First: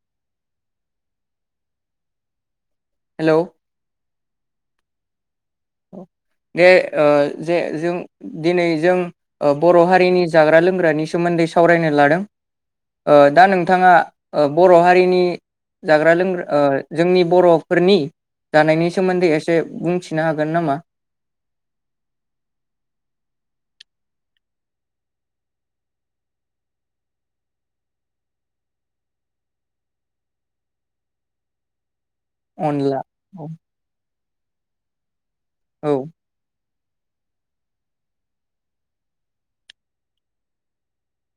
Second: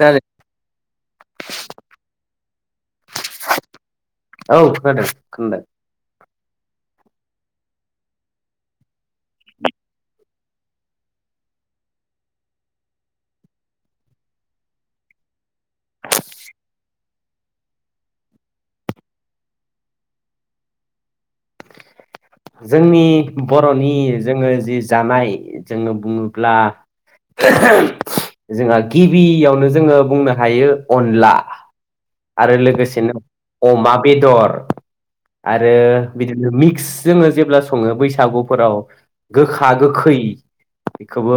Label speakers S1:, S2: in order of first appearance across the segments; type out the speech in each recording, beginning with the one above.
S1: जारि [inaudible]
S2: हेलौ
S1: [unintelligible]
S2: दे [unintelligible] ओ जे जों दिनै जों ओ बर हारिनि जाग्रा लोंग्रानि सोमोन्दै सावरायनो लादों ओ दा नोंथाङा ओ बर हारिनि जाग्रा लोंग्रा ओ जोंनि बरफोरनि जानायनि सोमोन्दै एसे बुंथिनो हा गोन नामा
S1: जोंनि बरनि जोङो जि जानाय जोङो बुङोब्ला जोंहा गिबियावनो जोङो बुंनो हायो अनला आरो
S2: अनला
S1: लोगोसेनो
S2: औ
S1: अमा बेदर [inaudible] आरो
S2: औ
S1: बिदिनो मिक क्स जोङो जेब्ला सङो बैसागुफोराव गोखा गोखै बेखौबो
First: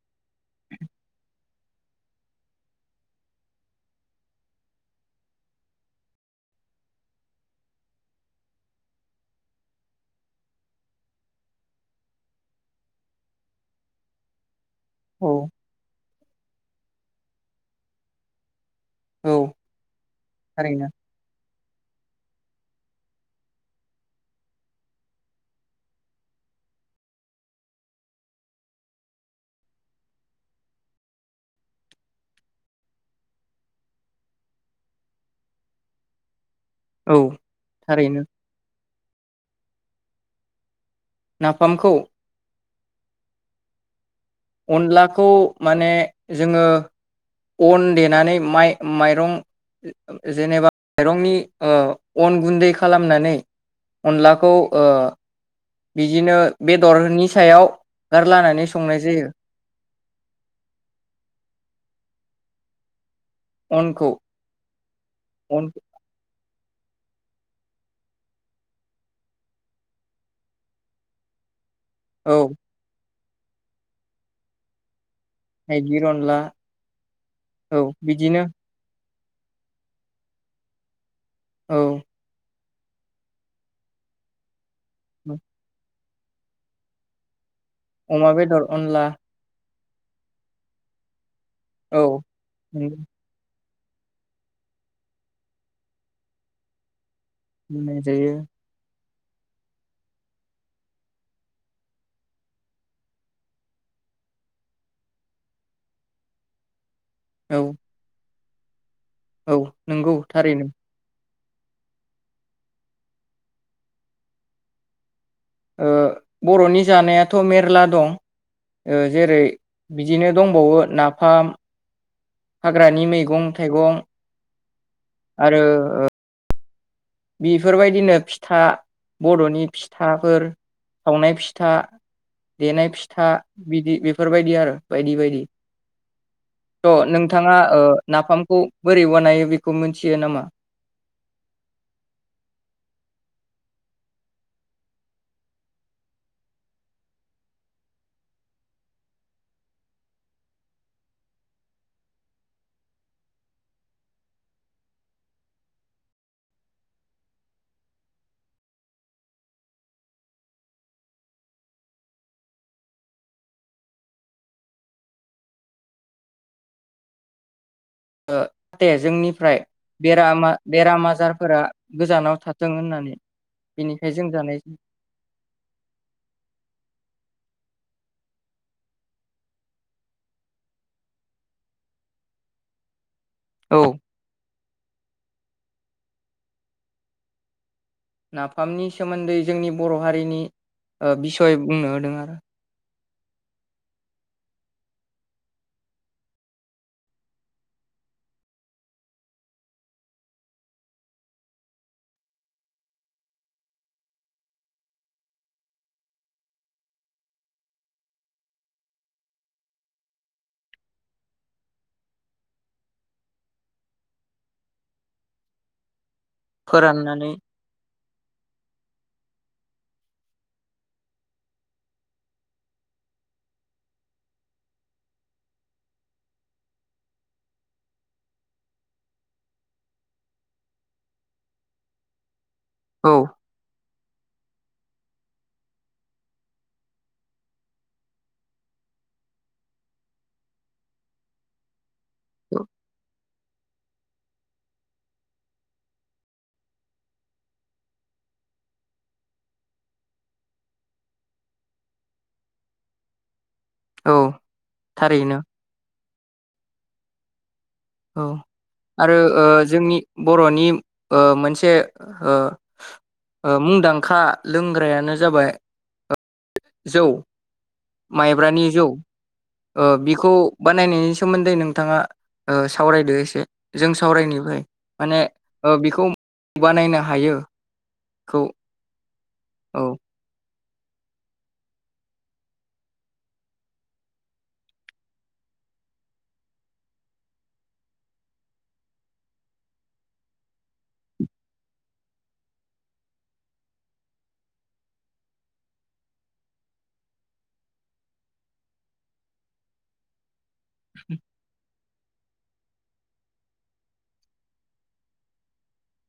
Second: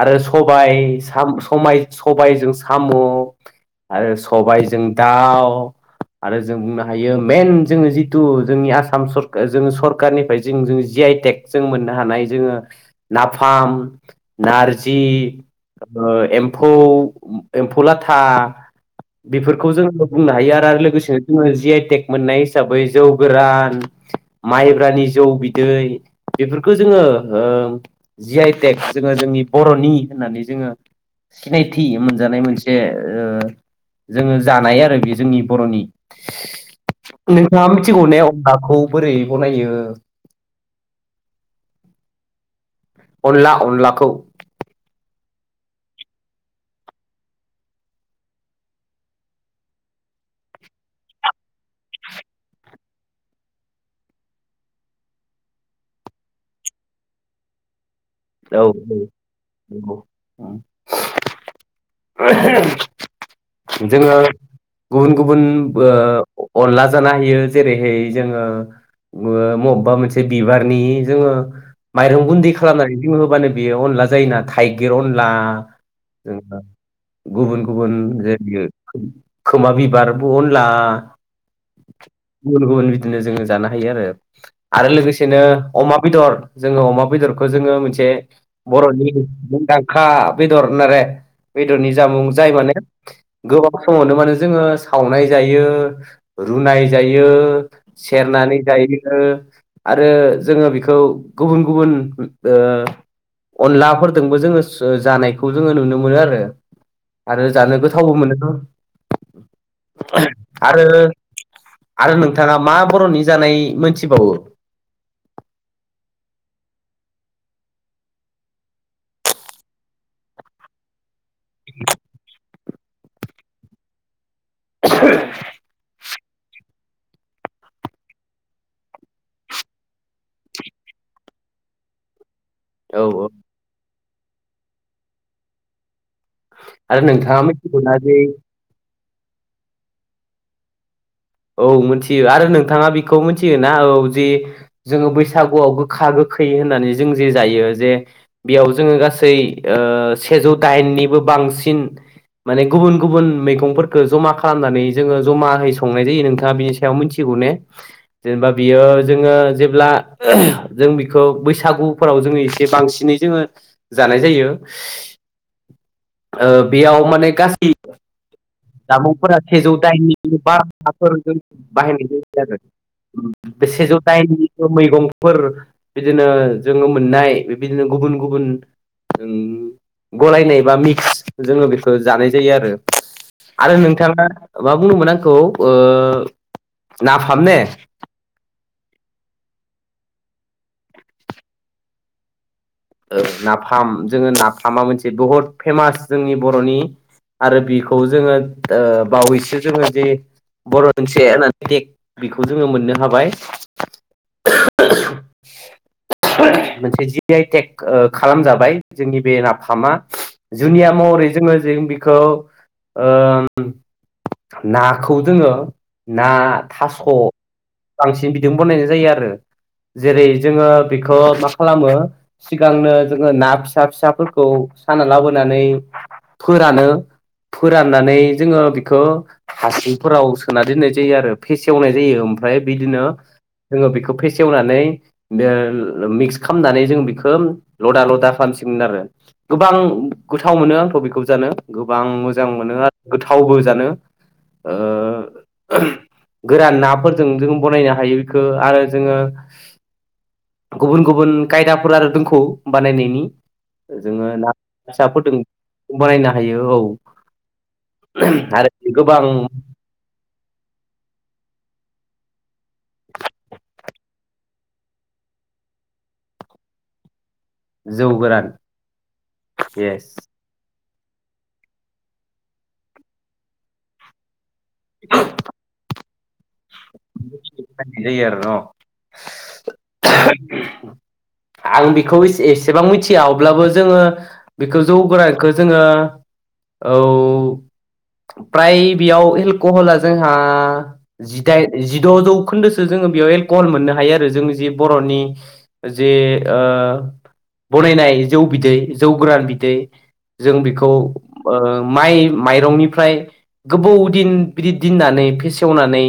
S1: आरो सबाय साम हमाय सबायजों साम आरो सबायजों दाउ आरो जों बुंनो हायो मेन जोङो जिथु जोंनि आसाम सर जों सरखारनिफ्राय जों-जों जि आइ टेक जों मोननो हानाय जोङो नाफाम नार जि ओ एम्फौ एम्फौ लाथा
S2: औ
S1: बेफोरखौ जोङो बुंनो हायो आरो
S2: थारैनो
S1: लोगोसेनो जोङो जि आइटेक मोननाय हिसाबै जौ गोरान माइब्रानि जौ बिदै बेफोरखौ जोङो ओ जि आइटेक जोङो जोंनि बरनि होननानै जोङो सिनायथि मोनजानाय मोनसे ओ जोङो जानाय आरो बे जोंनि बरनि
S2: औ
S1: नोंथाङा मिथिगौ ने
S2: थारैनो
S1: अनलाखौ बोरै बनायो
S2: नाफामखौ
S1: अनला अनलाखौ
S2: अनलाखौ माने जोङो अन देनानै माइ माइरं जेनेबा माइरंनि ओ अन गुन्दै खालामनानै अनलाखौ ओ बिदिनो बेदरनि सायाव गारलानानै संनाय जायो
S1: औ [unintelligible]
S2: अनखौ
S1: जोङो गुबुन गुबुन
S2: अन
S1: ओ अनला जानो हायो जेरैहाय जोङो ओ बबेबा मोनसे बिबारनि जोङो माइरं
S2: औ
S1: गुन्दि खालामनानै [unintelligible] बानो बेयो अनला जायो ना थाइगिर अन ला
S2: थाइगिर अनला
S1: जोंहा गुबुन
S2: औ
S1: गुबुन
S2: बिदिनो
S1: जेरैयै खोमा बिबारबो अनला
S2: औ
S1: गुबुन गुबुन बिदिनो जोङो जानो हायो आरो आरो लोगोसेनो अमा बेदर जोङो अमा बेदरखौ जोङो जे
S2: अमा बेदर अनला
S1: बरनि मुंदां खा बेदर होनोरे बेदरनि
S2: औ
S1: जामुं जाय माने गोबां समावनो मानो जोङो सावनाय जायो, रुनाय जायो,
S2: बुंनाय जायो
S1: सेरनानै जायो, आरो जोङो बेखौ गुबुन गुबुन ओ अनलाफोरजोंबो जोङो जानायखौ जोङो नुनो मोनो आरो। आरो
S2: औ
S1: जानो गोथावबो मोनो न'?
S2: औ नंगौ थारैनो।
S1: आरो आरो नोंथाङा मा बर'नि जानाय मोनथिबावो?
S2: ओ बर'नि जानायाथ' मेरला दं। ओ जेरै बिदिनो दंबावो नाफाम,
S1: [unintelligible]
S2: हाग्रानि मैगं थाइगं,
S1: [unintelligible]
S2: आरो बेफोरबायदिनो फिथा बर'नि फिथाफोर, सावनाय फिथा, देनाय
S1: औ
S2: फिथा,
S1: औ
S2: बिदि बे फोरबायदि आरो बायदि बायदि।
S1: आरो
S2: थ' नोंथाङा ओ
S1: मिथिगौना जे
S2: नाफामखौ बोरै बानायो बेखौ मिथियो नामा?
S1: औ मिथियो‌। आरो नोंथाङा बेखौ मिथियो ना औ जे जोङो बैसागुआव गोखा गोखै होननानै जों जे जायो जे बेयाव जोङो गासै ओ सेजौ दाइननिबो बांसिन माने गुबुन गुबुन मैगंफोरखौ जमा खालामनानै जोङो जमाहै सं नाय जायो नोंथाङा बिनि सायाव मिथिगौ ने? जेनेबा बियो जोङो जेब्ला जों बिखौ बैसागुफोराव जोङो एसे बांसिनै जोङो जानाय जायो। ओ बेयाव माने गासै
S2: जाहाथे
S1: जामुंफोरा
S2: जोंनिफ्राय
S1: सेजौ दाइननि
S2: बेरामा
S1: बारा
S2: बेराम
S1: हाफोर जों
S2: आजारफोरा
S1: बाहायनाय
S2: गोजानाव
S1: जायो आरोप।
S2: थाथों होननानै
S1: उम बे सेजौ
S2: बेनिखाय जों
S1: दाइननि
S2: जानाय
S1: मैगंफोर बिदिनो जोङो मोननाय बे दिनो गुबुन गुबुन गलायनाय बा मिक्स जोङो बेखौ जानाय जायो आरो। आरो
S2: औ
S1: नोंथाङा मा बुंदोंमोन आंखौ ओ नाफाम ने?
S2: नाफामनि सोमोन्दै जोंनि बर' हारिनि बिसय बुंनो होदों आरो
S1: नाफाम जोङो नाफामा मोनसे बुहुत फेमास जोंनि बर'नि आरो बिखौ जोङो बावैसो जोङो जे बर' मोनसे होननानैक बेखौ जोङो मोननो हाबाय मोनसे जि आइ टेक खालामजाबाय जोंनि बे नाफामा जुनिया महरै जोङो जों बिखौ नाखौ जोङो ना थास'
S2: फोराननानै
S1: बांसिन बिदिनो बानायनाय जायो आरो जेरै जोङो बेखौ बेखौ मा खालामो सिगांनो जोङो ना फिसा फिसाफोरखौ साना लाबोनानै फोरानो फोराननानै जोङो बिखौ हासंफोराव सोना दोननाय जायो आरो फेसेवनाय जायो ओमफ्राय बिदिनो
S2: औ
S1: जोङो बेखौ थमफै सेवनानै बे मिक्स खालामनानै जो ङो बेखौ लदा लदा खालामसिगोन आरो गोबां गोथाव मोनो आंथ' बेखौ जानो गोबां मोजां मोनो आरो गोथावबो जानो गोरान नाफोरजों जों बनायनो हायो बेखौो आरो जोङो गुबुन गुबुन खायदाफोर आरो दंखौ बानायनायनि
S2: औ
S1: जोङो ना फिसा फोदों
S2: थारैनो
S1: बानायनो हायो औ
S2: औ आरो जोंनि बर'नि मोनसे मुंदांखा लोंग्रायानो जाबाय जौ
S1: जौ गोरान
S2: माइब्रानि जौ
S1: येस
S2: बिखौ नायनायनि सोमोन्दै नोंथांङा सावरायदो एसे जों सावरायनायनिफ्राय माने बेखौ बानायनो हायो
S1: जायो आरो
S2: खौ
S1: न'
S2: औ
S1: [unintelligible] आं बेखौ एसेबां मिथिया अब्लाबो जोंङो बेखौ जौगोरानायखौ जोंङो औ फ्राय बेयाव एलकहला जोंहा जि द जिद जौखोन्दोसो जोंङो बेयाव एलकहल मोननो हायो आरो जोंनि जे बरनि जे बनायनाय जौ बिदै जौ गोरान बिदै जों बिखौ माइ माइरंनिफ्राय गोबौ दिन बिदि दोननानै फेसेवनानै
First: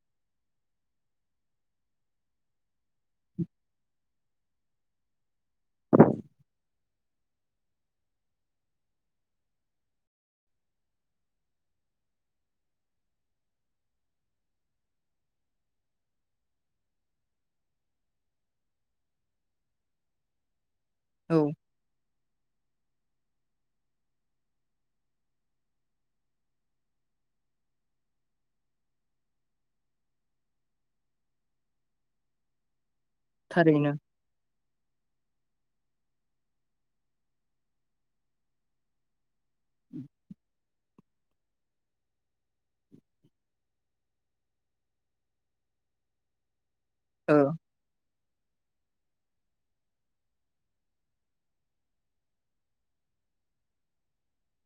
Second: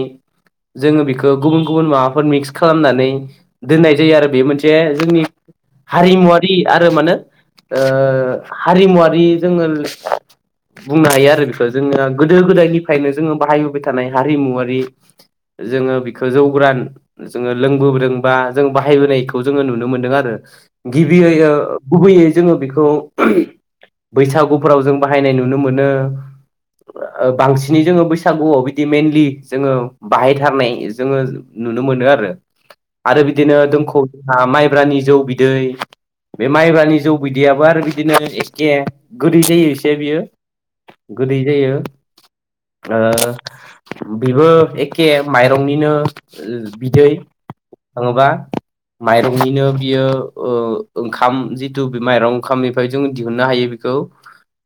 S1: जोंङो बेखौ गुबुन गुबुन माबाफोर मिक्स खालामनानै दोननाय जायो आरो बे मोनसे जोंनि हारिमुवारि आरो म होने हारिमुवारि जोङो बुंनो हायो आरो बेखौ जोंङो गोदो गोदायनिफ्रायनो जोंङो बाहायबोबाय थानाय हारिमुवारि जोंङो बिखौ जौगोरान जोंङो लोंबोबोदों बा जों बाहायबोनायखौ जोंङो नुनो मोनदों आरो गिबियै
S2: औ
S1: गुबैयै जोंङो बेखौ बेखौ बैसागुफोराव जों बाहायनाय नुनो मोनो बांसिनै जोंङो बैसागुआव बिदि मइेनलि जोंङो बाहायथारनाय जोंङो नुनो मोनो आरो आरो बिदिनो
S2: थारैनो
S1: दोंखौ जोंहा माइब्रानि जौ बिदै बे माइब्रानि जौ बिदैयाबो आरो बिदिनो एखे जायोसे बेयो गोदै जायो ओ बेबो एके माइरंनिनो बिदै
S2: ओ
S1: थांङोबा माइरंनिनो बियो ओंखाम जिथु माइरं ओंखामनिफ्राय जों दिहुननो हायो बेखौ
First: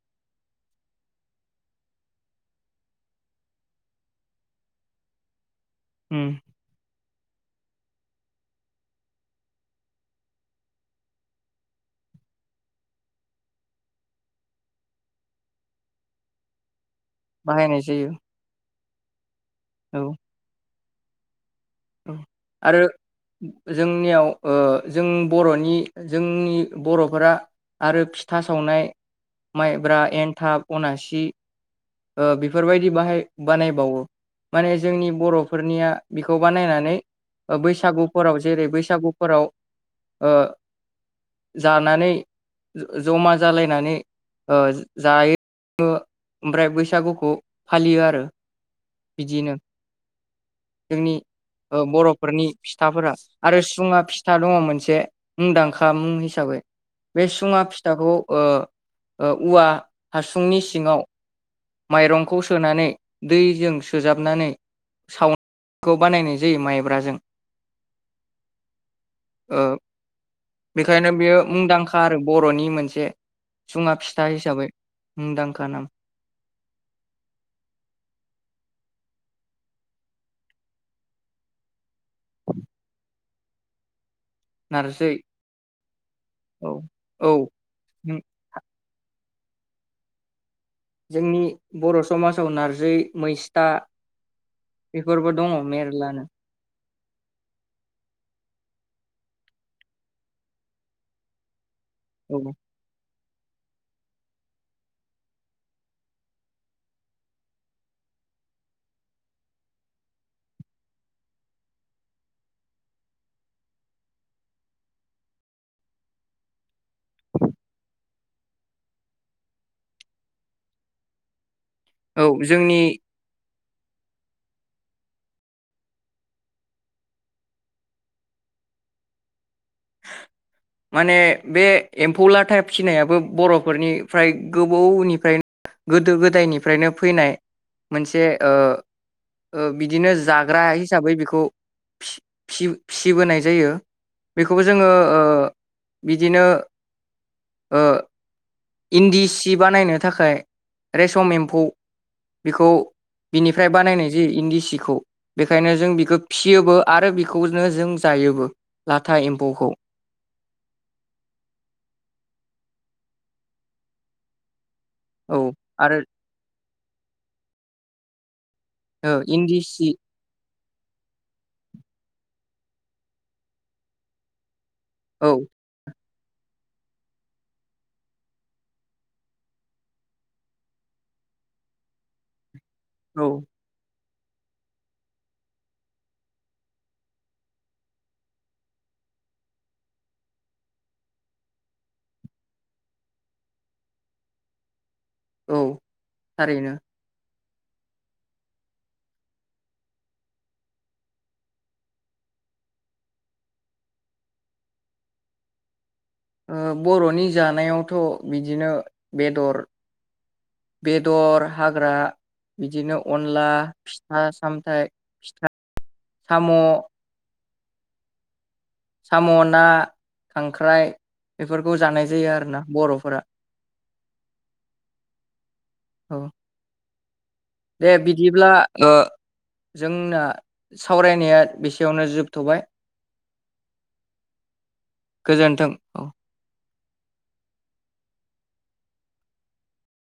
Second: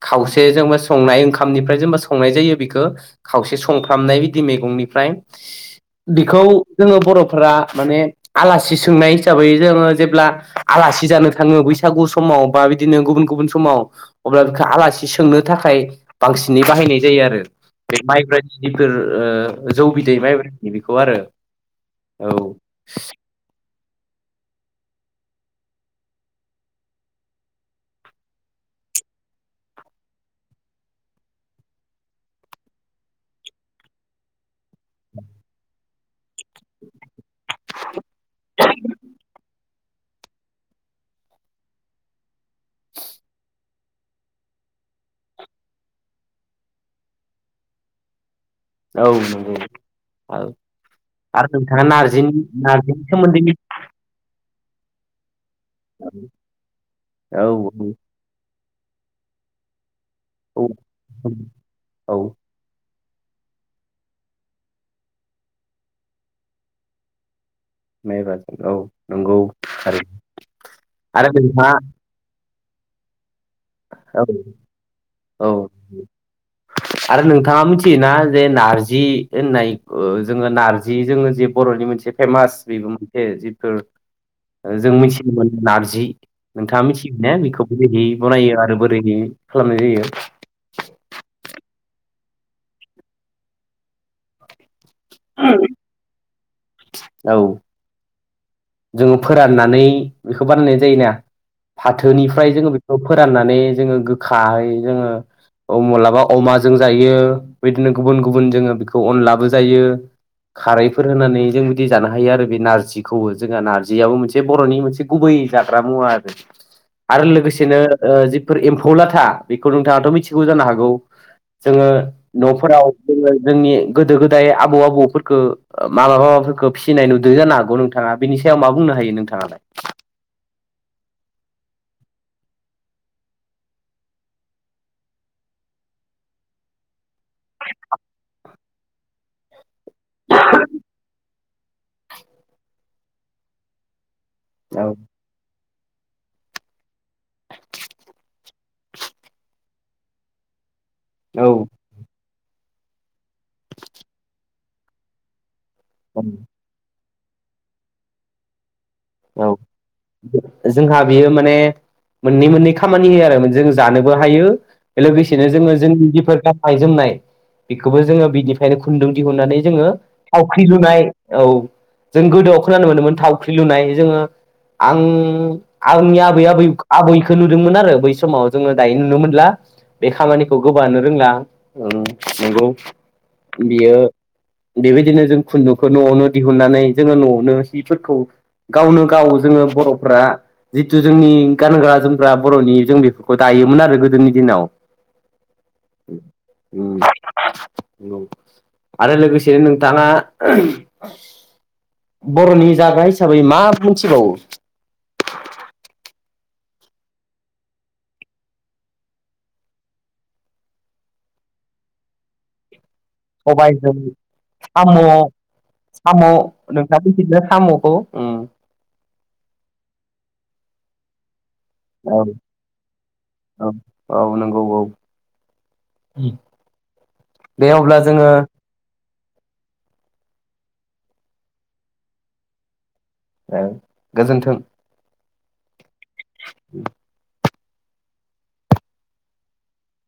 S1: खावसे जेनबा संनाय ओंखामनिफ्राय जेनबा संनाय जायो बेखौ खावसे संफ्रामनाय बिदि मैगंनिफ्राय
S2: उम
S1: बिखौ जोंङो बरफोरा माने आलासि सोंनाय हिसाबै जोंङो जेब्ला आलासि जानो थांङो बैसागु समाव बा बिदिनो गुबुन गुबुन समाव अब्ला बेखौ आलासि सोंनो थाखाय बांसिनै बाहायनाय जायो आरो
S2: बाहायनाय जायो
S1: [unintelligible] जौ
S2: औ
S1: मायब्रानि बिखौ आरो औ
S2: आरो जोंनियाव ओ जों बरनि जोंनि बरफोरा आरो फिथा सावनाय माइब्रा‌ एन्थाब अनासि ओ बेफोरबायदि बाहाय बानायबावो माने जोंनि बरफोरनिया बेखौ बानायनानै ओ बैसागुफोराव जेरै बैसागुफोराव ओ जानानै जमा जालायनानै ओ जायो ओमफ्राय बैसागुखौ फालियो आरो
S1: औ
S2: बिदिनो
S1: नंगौ औ
S2: जोंनि
S1: आर
S2: ओ बरफोरनि फिथाफोरा आरो सुंङा फिथा था दंङ मोनसे मुंदांखा मुं हिसाबै बे
S1: औ
S2: सुंङा फिथाखौ ओ ओ उवा हासुंनि
S1: औ
S2: सिंङाव
S1: औ
S2: माइरंखौ सोनानै दैजों सोजाबनानै सावनायखौ बानायनाय जायो माइब्राजों
S1: माइब्राजों औ नंगौ
S2: ओ
S1: थारैनो
S2: बेखायनो
S1: आरो
S2: बेयो
S1: नोंहा
S2: मुंदांखा आरो बर'नि मोनसे सुङा
S1: औ
S2: फिथा हिसाबै मुंदांखा
S1: औ
S2: नाम
S1: आरो नोंथाङा मिथियोना जे नारज जि होननाय ओ जोंङो नारजि जोंङो जे बर'नि मोनसे फेमास बेबो मोनसे जिफोर ओ जों
S2: नारजि
S1: मिथियोमोन नारजि
S2: औ
S1: नोंथाङा मिथियोगो
S2: औ
S1: ने बेखौबो बेबादि जायो आरो बोरै खालामनाय जायो?
S2: जोंनि बर' समाजाव नारजि मैस्था बेफोरबो दङ मेरलानो
S1: औ जोङो फोराननानै बेखौ बानायनाय जायोना?
S2: औ
S1: फाथोनिफ्राय जोङो बेखौ फोराननानै जोङो गोखायै जोङो अ माब्लाबा अमाजों जायो बिदिनो गुबुन गुबुन जोङो बेखौ अनलाबो जायो खारैफोर होनानै जों बिदि जानो हायो आरो बे नारजिखौबो । जोंहा नारजियाबो मोनसे बर'नि मोनसे गुबै जाग्रा मुवा आरो आरो लोगोसेनो ओ जिफोर एम्फौ लाथा बेखौ नोंथाङाथ' मिथिगौ जानो हागौ जोङो
S2: औ जोंनि
S1: न'फोराव जोङो जोंनि गोदो गोदाय आबौ आबौफोरखो माबा माबाफोरखौ फिसिनाय नुदों जानो हागौ नोंथा थाङा बेनि सायाव मा बुंनो हायो नोंथाङालाय?
S2: माने बे एम्फौ लाथायब फिनायाबो बर'फोरनिफ्राय गोबौनिफ्रायनो गोदो गोदायनिफ्रायनो फैनाय मोनसे ओ ओ बिदिनो जाग्रा हिसाबै बेखौ फि फिय फिसिबोनाय जायो । बेखौबो
S1: औ
S2: जोङो ओ बिदिनो ओ इन्दि सिबानायनो थाखाय रेसम एम्फौ
S1: औ
S2: बेखौ बिनिफ्राय बानायनाय जायो इन्दि सि बेखौ ओंखायनो जों बिखौ फिसियोबो आरो बेखौनो जों जायोबो राजा
S1: औ
S2: इमफौखौ
S1: जोंहा बियो माने मोननै मोननै खामानि होयो आरो जों जानोबो हायो
S2: औ
S1: लोगोसेनो जोंङो
S2: आरो
S1: जोंनि जिफोर ग गनाय जोमनाय बेखौबो जोङो बिदि बे खुन्दुं
S2: ओ
S1: दिहुननानै
S2: इन्दि सि
S1: जोङो थावख्रि लुनाय औ जों गोदोआव खोनानो मोनोमोन थावख्रि लुनाय जोङो आं
S2: औ
S1: आंनिया आबै आब आबैखौ नुदोंमोन आरो बै समाव जोङो दायो नुनो मोनला बे खामानिखौ गोबानो रोंला नंगौ
S2: औ
S1: बियो बेबायदिनो जों खुन्दुंखौ न'आवनो दिहुननानै जोङो न'आवनो हिफोरखौ गावनो गाव जोङो बर'फ्रा जिथु जोंनि गानग्रा जोमग्रा बर'नि जों बेफोरखौ दायोमोन आरो गोदोनि दिनाव
S2: औ थारैनो।
S1: औ आरो लोगोसेनो नोंथाङा बर'नि जाबाय हिसाबै मा मिथिबावो?
S2: बर'नि जानायावथ' बिदिनो बेदर बेदर हाग्रा बिदिनो अनला
S1: सबायाइजों
S2: फिथा सामथाइ
S1: साम' साम' नोंसा बेदिनो साम'खौ
S2: साम' ना खांख्राइ बेफोरखौ जानाय
S1: औ
S2: जायो आरोना बर'फोरा
S1: औ औ नंगौ औ
S2: औ दे
S1: अब्ला जोङो
S2: बिदिब्ला--ओ जोंना सावरायनाया बेसेयावनो जोबथ'बाय।
S1: ए गोजोन्थों।
S2: गोजोन्थों औ
S1: [unintelligible]